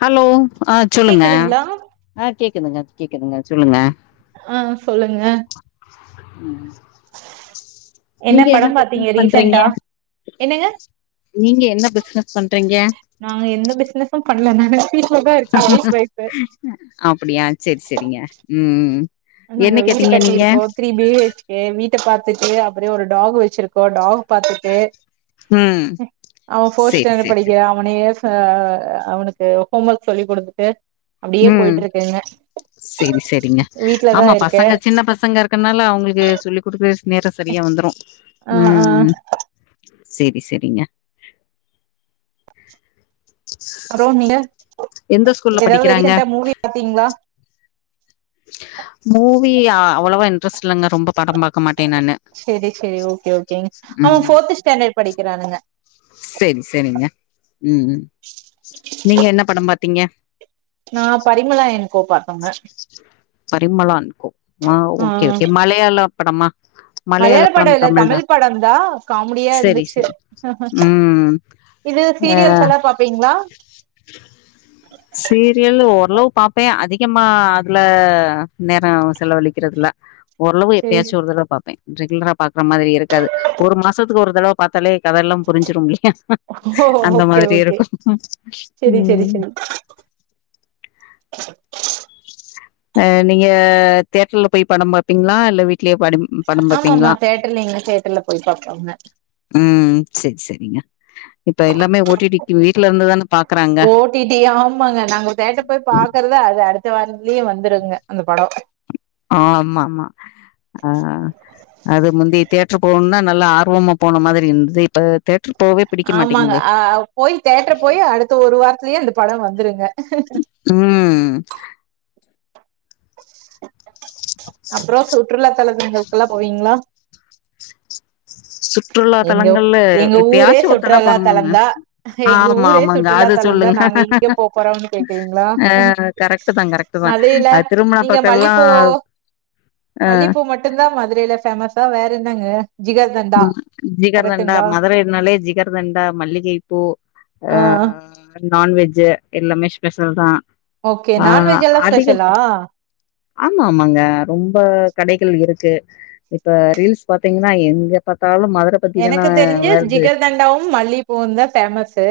Hello அ சொல்லுங்க கேக்குதுங்களா அ கேக்குதுங்க கேக்குதுங்க சொல்லுங்க. அ சொல்லுங்க. நீங்க என்ன படம் பாத்தீங்க பிஸ்னஸ் பண்றீங்க? ரீசென்டா என்னங்க நீங்க என்ன பிஸ்னஸ் பண்றீங்க? நா எந்த பிஸ்னஸு பண்ல நானு அப்டியா சேரி சேரிங்க ம் என்ன கேட்டீங்க நீங்க நீ இப்டியேக்கு வீட்ட பாத்துட்டு அப்றோ ஒரு டாக் வச்சுறு ப டாக் பாத்துட்டு ம் அவ ஃபோர் சரி ஸ்டேன்டர்டு சரி சரி படிக்கிறா ஒன்னியர்ஸா அவனுக்கு ஹோம் ஒர்க் சொல்லிகுடுத்துட்டு ம் சேரி சேரிங்க வீட்லதா ஆமா இருக்கே பசங்க சின்ன பசங்க இரு க்கனால அவுங்ளுக்கு சொல்லி குடுத்து நேர சரியா வந்துரு ஆ ஆ ம் சேரி சேரிங்க அப்றோ நீங்க எந்த ஸ்கூல்ல ஏதாவது படிக்கிறாங்க ரீசண்டா மூவி பாத்தீங்களா மூவி அவ்வளவா இன்ட்ரெஸ்ட் இல்லங்க ரொம்போ படம் பாக்க மாட்டே நானு சேரி சேரி ஓக்கே ஓக்கேங்க அவ ஃபோர்த் ஸ்டேண்டட் படிக்கறானுங்க சேர் சேரிங்க ம் நீங்க என்ன படம் பாத்தீங்க நா பரிமலா என் கோ பத்தோங்க பரிமள அன் கோ ஆ ஓக்கே ஓக்கே மளையாள படமா மலையாள மலையாளோ படோ படம் இல்ல தா தமிழ் படோன்தா காமெடியா சரி இருந்துச்சு சரி ம் இது ஆ சீரியல்ஸ் லா பாப்பீங்களா சீரியல் ஓரளவு பாப்பே அதிகமா அதுல நேரோ செலவழிக்கிறதுல ஓரளவு சேரி எப்பயாச்சு ஒரு தடவ பாப்பே ரெகுலர பாக்குற மாரி இருக்காது ஒரு மாசத்துக்கு ஒரு தடவ பாத்தாலே கதெயெல்லா புரிஞ்சிரும் இல்லையா ஓ அந்த ஓகே மாரி ஓகே இருக்கு செரி செரி உம் [inaudible] ஆ நீங்க தேட்டர்ல போய் படோ பாப்பீங்களா இல்ல வீட்லேயே பாட ஆமா ஆமா தேட்டர்ல எங்க தேட்டர்ல போய் பாப்போங்க உம் செரி செரிங்க இப்ப எல்லாமே ஓட்டிட்டிடுக்கு வீட்டுல இருந்துதானே பாக்குறாங்க ஓட்டிட்டி ஆமாங்க நாங்க தேட்டர்ல போய் பாக்குறதா அத அடுத்த வாரத்துலயே வந்துருங்க அந்த படோ ஆ ஆமா ஆமா ஆ அது முந்தி தேட்டரு போகணும்னா நல்லா ஆர்வமா போன மாரி இருந்தது இப்ப தேட்டரு போகவே பிடிக்க ஆமாங்க மாட்டேங்குதே. ஆ போய் தேட்டர் போய் அடுத்த ஒரு வாரத்துலயே அந்த படோ வந்துருங்க ம் அப்றோ சுற்றுலா தலங்களுக்குல்லா போவீங்ளா சுற்றுலா எங்க தலங்கள்ளு எங்க ஊரே எப்யாச்சு ஒரு தடவ சுற்றுலா பண்ணணுங்க தலந்தா எங்க ஆமா ஊரே ஆமாங்க சுற்றுலா அது தலந்தா சொல்லுங்க நாங்க எங்க போ போறோம்னு கேக்குறீங்களா ஆ கரெக்ட்டு தா கரெக்ட்டு தா மதுரையில அ திருமண நீங்க பக்கல்லா மல்லிப்பூ மல்லிப்பூ மட்டுந்தா மதுரைல ஃபேமஸ்ஸா வேற என்னங்க ஜிகர் தண்டா ஜிகர் தண்டா மதுரைனாலே ஜிகர் தண்டா மல்லிகை பூ ஆ நான் வெஜ்ஜு எல்லாமே ஸ்பெஷல் தா ஓகே ஆ நான்வெஜ் எல்லா அதிக ஸ்பெஷலா ஆமா ஆமாங்க ரொம்ப கடைகள் இருக்கு இப்ப ரீல்ஸ் பாத்தீங்கன்னா எங்க எப்ப பத்தாலு மதுர பத்தி தான எனக்கு தெரிஞ்ஜி வருது ஜிகர்தண்டாவு மல்லிப்பூவு தா பேஃமஸ்சு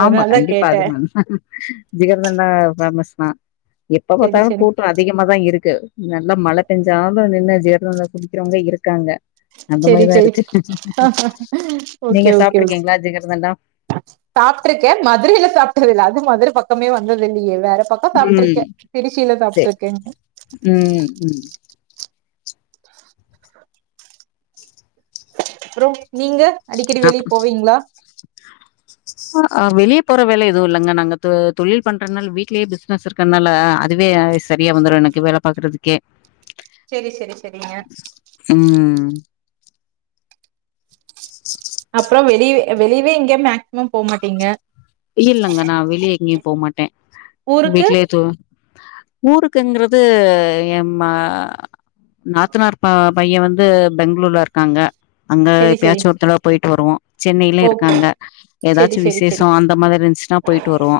ஆமா கண்டிப்பா அது ஜிகர் தண்டா பேமஸ் தா எப்ப செரி பாத்தாலு செரி கூட்டோ அதிகம தா இருக்கு நல்லா மழ பெஞ்சாலு நின்னு ஜிகர் தண்டா குடிக்கிறவங்க இருக்காங்க அந்த செரி மாதிரிதா செரி இருக்கு நீங்க சாப்டு இருக்கீங்களா ஜிகிர்தண்டா சாப்ருக்கே மதுரையில சாப்டது இல்ல அது மதுர பக்கமே வந்தது இல்லையே வேற பக் இப்ப ம் சாப்ட்ருக்கே திருச்சியில சேரி சாப்ட்டுருக்கே ம் ம் அப்புறோ நீங்க அடிக்கடி வெளிய போவீங்களா அ வெளிய போற வேல எதுவு இல்லங்க நாங்க து தொழில் பண்றதுனால வீட்லயே பிசினஸ் இருக் கனால அதுவே சரியா வந்துரு எனக்கு வேல பாக்கறதுக்கே செரி செரி செரிங்க ம் இச் அப்புறோ வெளிய வெளியவே எங்க மேக்சிமம் போமாட்டீங்க இல்லலங்க நா வெளியே எங்கேயு போ மாட்டே ஊருக்கு வீட்லயே து ஊருக்குங்குறது எ மா நாத்தனார் பா பைய வந்து பெங்க்ளூர்ல இருக்காங்க அங்க செரி செரி எப்பயாச்சு ஒரு தடவ போயிட்டு வருவோ சென்னையிலே ஓகே இருக்காங்க செரி ஏதாச்சு செரி செரி விசேஷோ அந் மாரி இருந்துச்சுன்னா போயிட்டு வருவோ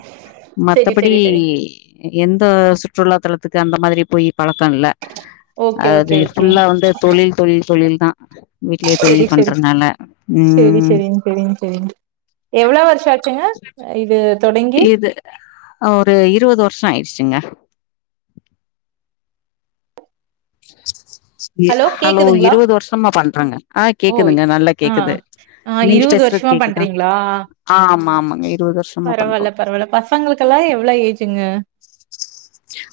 செரி மத்தபடி செரி செரிங் இ எந்த சுற்றுலாத்தலத்துக்கு அந்த மாதிரி போய் பழக்கோ இல்ல ஓகே அது ஓகே ஓகே ஃபுல்லா வந்து தொழில் தொழில் தொழில் தா வீட்லயே செரி தொழில் பண்றதுனால ம் செரிங்க செரிங்க எவ்ளோ வருஷ ஆச்சுங்க இது தொடங்கி இது ஒரு இருவது வருஷ ஆயிடுச்சுங்க இ ஹலோ இருவது வருஷமா பண்றாங்க ஆ ஓய் கேக்குதுங்க நல்லா ஆ கேக்குது ஆ நீங்க இருவது பேசுறது வருஷமா கேக்குதா பண்றீங்ளா ஆ ஆமா ஆமா இருவது வருஷமா பண்றோ பரவால்ல பரவால்ல பசங்களுக்கெல்லா எவ்ளோ ஏஜுங்க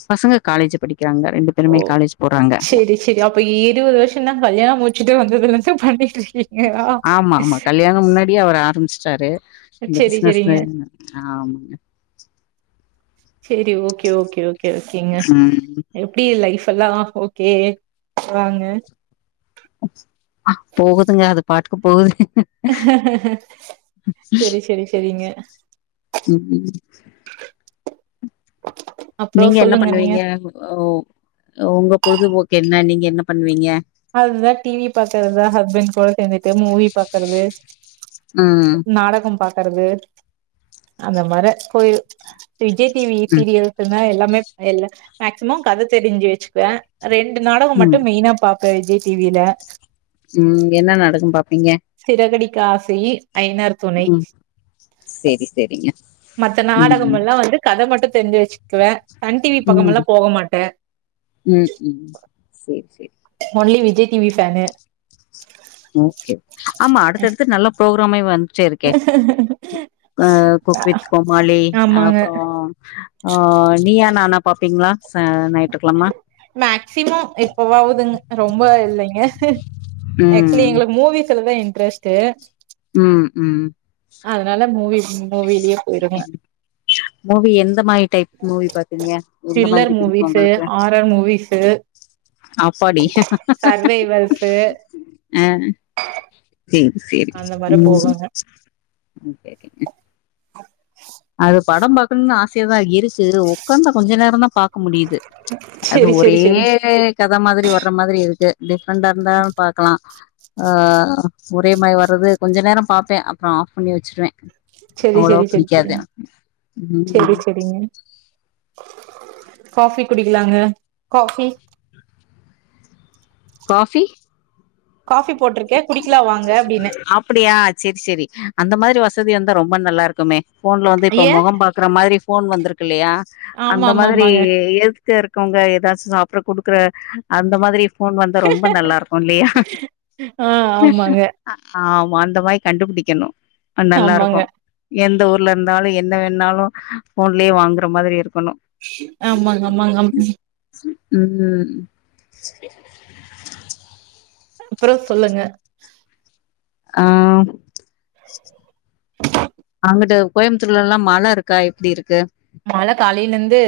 பசங்க காலேஜ் படிக்கிறாங்க ரெண்டு ஓ பேருமே காலேஜ் போறாங்க செரி செரி அப்ப இருவது வருஷமீனா கல்யண முடிச்சிட்டு வந்ததுல இருந்து பண்ணிட்ருக்கிங் ஆமா ஆமா கல்யாண முன்னாடியே அவர் ஆரம்பிச்சிட்டாரு இந்த செரி செரிங்க. பிசுனஸ்லேனு ஆமாங்க சேரி ஓகே ஓகே ஓகே ஓகேங்க ம் எப் டி லைஃப் எல்லா ஓகே வாங்க போகுதுங்க அது பாட்டுக்கு போகுது சரி சரி சரிங்க ம் அப்றோ நீங்க என்ன சொல்லுங்க நீங்க. பண்ணுவீங்க உ உங்க பொழுதுபோக்கு என்ன நீங்க என்ன பண்ணுவீங்க நல்லா டிவி பாக்குறது ஹஸ்பண்ட் கூட சேர்ந்துட்டு மூவி பாக்குறது ம் நாடக பாக்குறது அந்த மாரி போயி விஜய் டிவி ம் சீரியல்ஸ்ன்னா எல்லாமே எல் மேக்சிமம் கத தெரிஞ்சு வெச்சுக்குவே ரெண்டு நாடக மட்டு ம் மெய்னா பாப்ப விஜய் டிவில ம் என்ன நாடகோ பாப்பீங்க சிரகடிக்க ஆசை ஐநர் ம் செரி செரிங்க மத்த நாடகம் எல்லா வந்து கத மட்டு தெரிஞ்சு வெச்சுக்குவே சன் டிவி பக்கம் ம் எல்லா போக மாட்டே ம் ம் சேரி செரி only Vijay TV fan okay ஆமா அடுத்தடுத்து நல்ல புரோக்கிராமே வந்டே இருக் கே ஆ குக் வித் கோமாளி ஆமாங்க அப்புறோ ஆ நீயா நானா பாப்பீங்ளா ச ஞாயிற்றுக்கிழம மேக்சிமம் எப்பவாவதுங் ரொம்ப இல்லைங்க ஆக்சுலி ம் எங்களுக்கு மூவிஸ்லதா இன்ட்ரஸ்ட் ம் ம் அதனால மூவி மூவிலயே போயிருங்க மூவி எந்த மாரி டைப் மூவி பாப்பீங்க எந்த த்ரில்லர் மாரி பிடிக்கு மூவிஸு உங்களுக்கு ஹாரர் மூவிஸு அப்பாடி சர்வைவல்ஸு அ சேரி சேரி அந்த மாரி ம் போகுங்க ஓகே அது படம் பாக்கணுனு ஆசையாதா இரு க்கு உக்காந்தா கொஞ்ச நேரந்தா பாக்க முடிது அது செரி செரி ஒரே செரி கத மாரி வர்ற மாதிரி இருக்கு டிஃப்ரெண்டா இருந்தா பாக்கலா ஆ ஒரே மாரி வர்றது கொஞ்ச நேரம் பாப்பேன் அப்றோ ஆஃப் பண்ணி வெச்சிருவேன் செரி செரி செரி செரிங் ம் செரி செரிங் காஃபி குடிக்கலாங்க காஃபி காஃபி காஃபி போட்டிருக்கே குடிக்கலா வாங்க அப்டின்னே அப்டியா செரி செரி அந்த மாரி வசதியா இந்தா ரொம்ப நல்லா இருக்குமே ஃபோன்ல வந்து இப்ப ஏ மொகோ பாக்கற மாரி ஃபோன் வந்திருக்கு இல்லையா ஆமா அந்த ஆமா மாரி ஆமாங்க எ ட்ட இருக்கவங்க எதாச்சு சாப்ட குடுக்கற அந்த மாரி ஃபோன் வந்தா ரொம்ப நல்லா இருக்கு இல்லையா ஆ ஆமாங்க ஆமா அந்த மாரி கண்டுபிடிக்கணு அ நல்லா ஆமாங்க இருக்கு எந்த ஊர்ல இருந்தாலு என்ன வேணுணாலு ஃபோன்லயே வாங்குற மாரி இருக்கணு ஆமாங்க ஆமாங்க ம் அப்றோ சொல்லுங்க ஆ அங்குட்டு கோயம்புத்தூர்லல்லா மழ இருக்கா எப்டி இருக்கு மழ காலைலந்து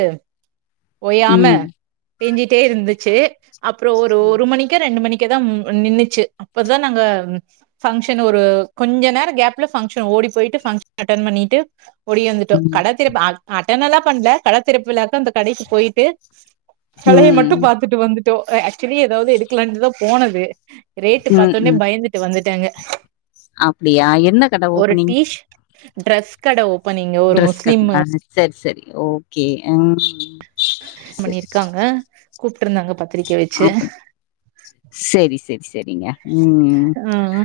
ஓயாம ம் பேஞ்சிட்டே இருந்துச்சு அப்றோ ஒரு ஒரு மணிக்கே ரெண்டு மணிக்கேதா நின்னுச்சு அப்பதா நாங்க ஃபங்கஷன் ஒரு கொஞ்ச நேரோ கேப்ல ஃபங்க்ஷன ஓடி போயிட்டு ஃப்ஷன் அட்டன் பண்ணிட்டு ஒடியாந்துட்டோ ம் கட திறப்பு அட்டனல்லா பண்ல கடைத்திறப்பு விழாக்கு அந்த கடைக்கு போயிட்டு கலைய மட்டு ம் பாத்துட்டு வந்துட்டோ ஆக்சுவலி எதாவது எடுக்கலான்ட்டுதா போனது ரேட்டு ம் பாத்தொன்னே ம் பயந்துட்டு வந்துட்டேங்க அப்படியா என்ன கட ஒரு ஓப்பனிங் டீஷ் ட்ரெஸ் கட ஓப்பனிங்கு ஒரு முஸ்லிம்மு செரி செரி ஓகே ம் பண்ணி இருக்காங்க கூப்ட்டிருந்தாங்க பாத்து ஆஃப் பண் செரி செரி செரிங்க ம் ம்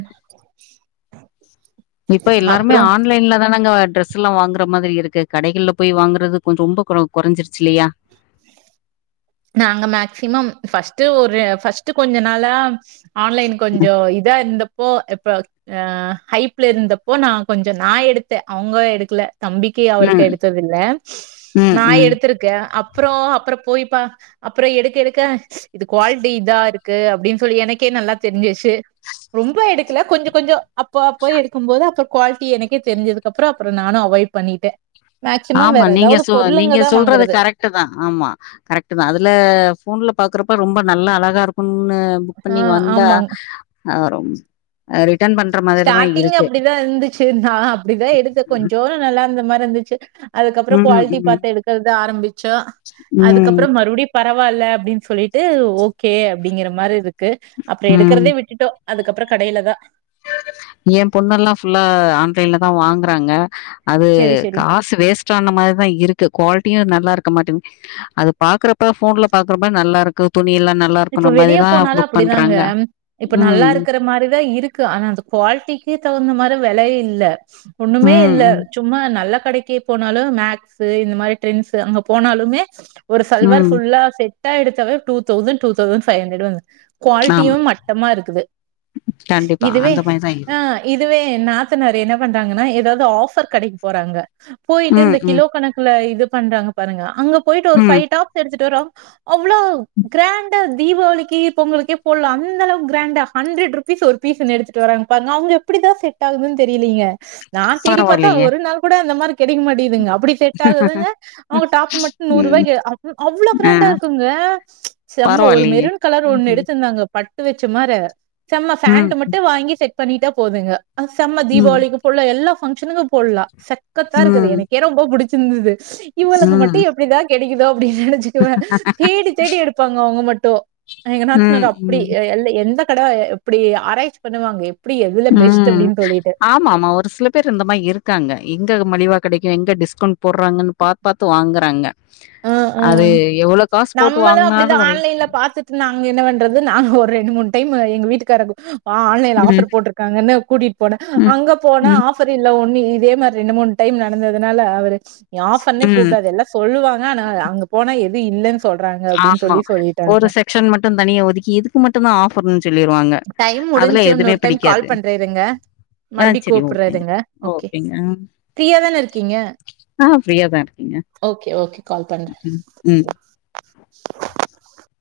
இப்ப எல்லாருமே அப்றோ ஆன்லைன்லதானங்க டிர ஸெல்லா வாங்கற மாதிரி இருக்கு கடைகள்ல போய் வாங்கறது கொஞ்சோ ரொம்ப குறைஞ்சிருச்சு இல்லையா நாங்க மேக்சிமம் ஃபர்ஸ்ட் ஒரு ஃபர்ஸ்ட் கொஞ்ச நாளா ஆன்லைன் ம் கொஞ்சோ இதா இருந்த ப்போ இப்ப அ ஹைப்ல இருந்தப்போ நா கொஞ்சோ நா எடுத்தன் அவுங்க எடுக்கல தம்பி க்கி அவருக்கு ம் எடுத்தத இல்ல ம் நா ம். எடுத்திருக்க அப்றோ அப்றோ போய் பா அப்றோ எடுக்க எடுக்க இது குவாலிட்டி இதா இருக்கு அப்டின்னு சொல்லி எனக்கே நல்லா தெரிஞ்சிருச்சு ரொம்ப எடுக்கல கொஞ்சோ கொஞ்சோ அப்ப அப்ப எடுக்கும்போது அப்றோ குவாலிட்டி எனக்கே தெரிஞ்சதுக்கப்றோ நானு அவாய் பண்ணிட்டு மேக்சிமம் ஆமா வேற நீங்க ஏதாவது சொ பொருளுங்க நீங்க தா சொல்றது வாங்குறது கரெக்ட் தா ஆமா கரெக்ட் தா அதுல போன்ல பாக்குறப்ப ரொம்ப நல்லா அழகா இருக்குன்னு புக் ஆ பண்ணி வந்தா ஆமாங் அ ரொம் அ ரிட்டன் பண்ற மாதிரி தா இருக்கு சேரி நா அப்டிதா எடுத்தே கொஞ்சோ நல்லா இருந்த மாரி இருந்துச்சு அதுக்கப்றோ ம் குவாலிட்டி ம் பாத்து எடுக்கறது ஆரம்பிச்சோ ம் அதுக்கப்பறோ மறுடியு பரவாயில்ல அப்டின்னு சொல்லிட்டு ஓகே அப்டிங்கிற மாரி இருக்கு அப்றோ ம் எடுக்கிறதே விட்டுட்டோ அதுக்கப்பறோ கடையில தா எ பொண்ணு எல்லா புல்லா ஆன்லைன்ல தா வாங்குறாங்க அது சரி சரி கா சு வேஸ்ட் ஆன மாரிதா இருக்கு குவாலிட்டியு நல்லா இருக்க மாட்டிங் அது பாக்குறப்ப போன்ல பாக்குறப்ப நல்ல இருக்கு துணி எல்லா இப்ப வெளிய போனாலு அப்டிதாங்க இப்ப நல்லா ம். இருக்கிற மாரிதா இருக்கு ஆனா அது குவாலிட்டிக்கு தகுந்த மாரி வில இல்ல ஒண்ணுமே ம், இல்ல ம், சும்மா நல்ல கடைக்கு போனாலு மேக்ஸ் இந்த மாரி ட்ரெண்ட்ஸ் அங்க போனாலுமே ஒரு சல்வார் ம். ஃபுல்லா செட் டா எடுத்தா வே two thousand two thousand five hundred வந்து குவாலிட்டியு ஆமா. மட்டமா இருக்குது கண்டிப்பா. இதுவே அந்த மாரி தான் ஆ இருக்கு. இதுவே நாத்தனார் என்ன பண்றாங்கன்னா ஏதாவது ஆஃபர் கடைக்கு போறாங்க போயிட்டு ம், இந்த ம், கிலோ கணக் ல இது பண்றாங்க பாருங்க அங்க போயிட்டு ஒரு ஃபை ம். டாப்ஸ் எடுத்துட்டு வருவா அவ்ளோ கிராண் டா தீபாவளிக்கி பொங்கலுக்கே போட்லா அந்த அளவுக்கு கிராண்டா ஹண்ட்ரட் ருபீஸ் ஒரு பீஸ்னு எடுத்துட்டு வராங்க பாருங்க அவங்க எப்படிதா செட் ஆகுதுன்னு தெரியலேங்க நா தேடி பாத்தா பரவாயில்லையே! ஒரு நாள் கூட அந்த மாரி கிடைக் மாட்டிகிதுங்க அப்டி செட் ஆகுதுங்க அவுங்க டாப் மட்டு நூறு ம். ரூவாய்கு அவ் அவ்ளோ ஆ கிராண்டா இருக்குங்க செம்ம ஒரு பரவாயில்லையே! மெருன் கலர் ஒண்ணு ம்ஹ்ம். எடுத் துந்தாங்க பட்டு வச்ச மாரு செம்ம ஃபாண்ட் ம், மட்டு வாங்கி செட் பண்ணிட்டா போதுங்க அ செம்ம ம், தீபாவளிக்கு போடலா எல்லா ஃபங்க்ஷனுக்கு போடலா செக்கத்தா இருக்குது ம், எனக்கே ரொம்ப புடிச்சிருந்தது இவளுக்கு மட்டு ம், எப்டிதா கெடைக்கிதோ அப்டி நெனச்சுக்குவே தேடி தேடி எடு அவங்க மட்டு எங்க நாத்தனார் ம், அப்டி ம், அ எ எ எந்த கட எப்டி ஆராய்ச்சி பண்ணுவாங்க அப்டி எதுல பெஸ்ட் அப்படின்னு சொல்லிட்டு ஆமா ஆமா ஒரு சில பேர் இந்த மாயி இருக்காங்க எங்க மலிவா கிடைக்கு எங்க டிஸ்கவுண்ட் போடுறாங்கன்னு பாத்து பாத்து வாங்குறாங்க அ, அ. அது எவ்ளோ காசு போட்டு நம்மளும் வாங்குனாலு அப்படிதான் வரு ஆன்லைன்ல பாத்துட்டு நாங்க என்ன பண்றது நாங்க ஒரு ரெண்டு மூணு டைம் எங்க வீட்டுக்காரக்கு வா ஆன்லைன்ல ம், ஆஃபர் போட்டிருக்காங்கன்னு கூட்டிட்டு போன ம், அங்க போனா ம், ஆஃப் ஃபரி இல்ல ஒன்னு இதே மாரி ரெண்டு மூணு டைம் நடந்ததுனால அவரு நீ ஆஃபர்னே ம். கூப்பிடாத எல்லாம் சொல்லுவாங்க னானா அங்க போனா எது இல்லைன்னு சொல்றாங்க அப்டின்னு சொல்லி சொல்லிட்டாங்க ஷன் மட்டு தனியா ஒதுக்கி இதுக்கு மட்டும் தா ஆஃபர்ன்னு சொல்லிருவாங்க டைம் அதுல முடிஞ்சு எதுவுமே இன்னொரு டைம் கால் பிடிக்காது. பண்றே இருங்க ஆ மறுபடியு சரி கூப்பிடுறே ஓகேங்க. இருங்க ஓகே ஓகேங்க. ஃப்ரீயாதானே இருக்கீங்க ஆ ஃப்ரீயா தான் இருக்கேங்க. ஓகே ஓகே கால் பண்றே ம், ம் [inaudible]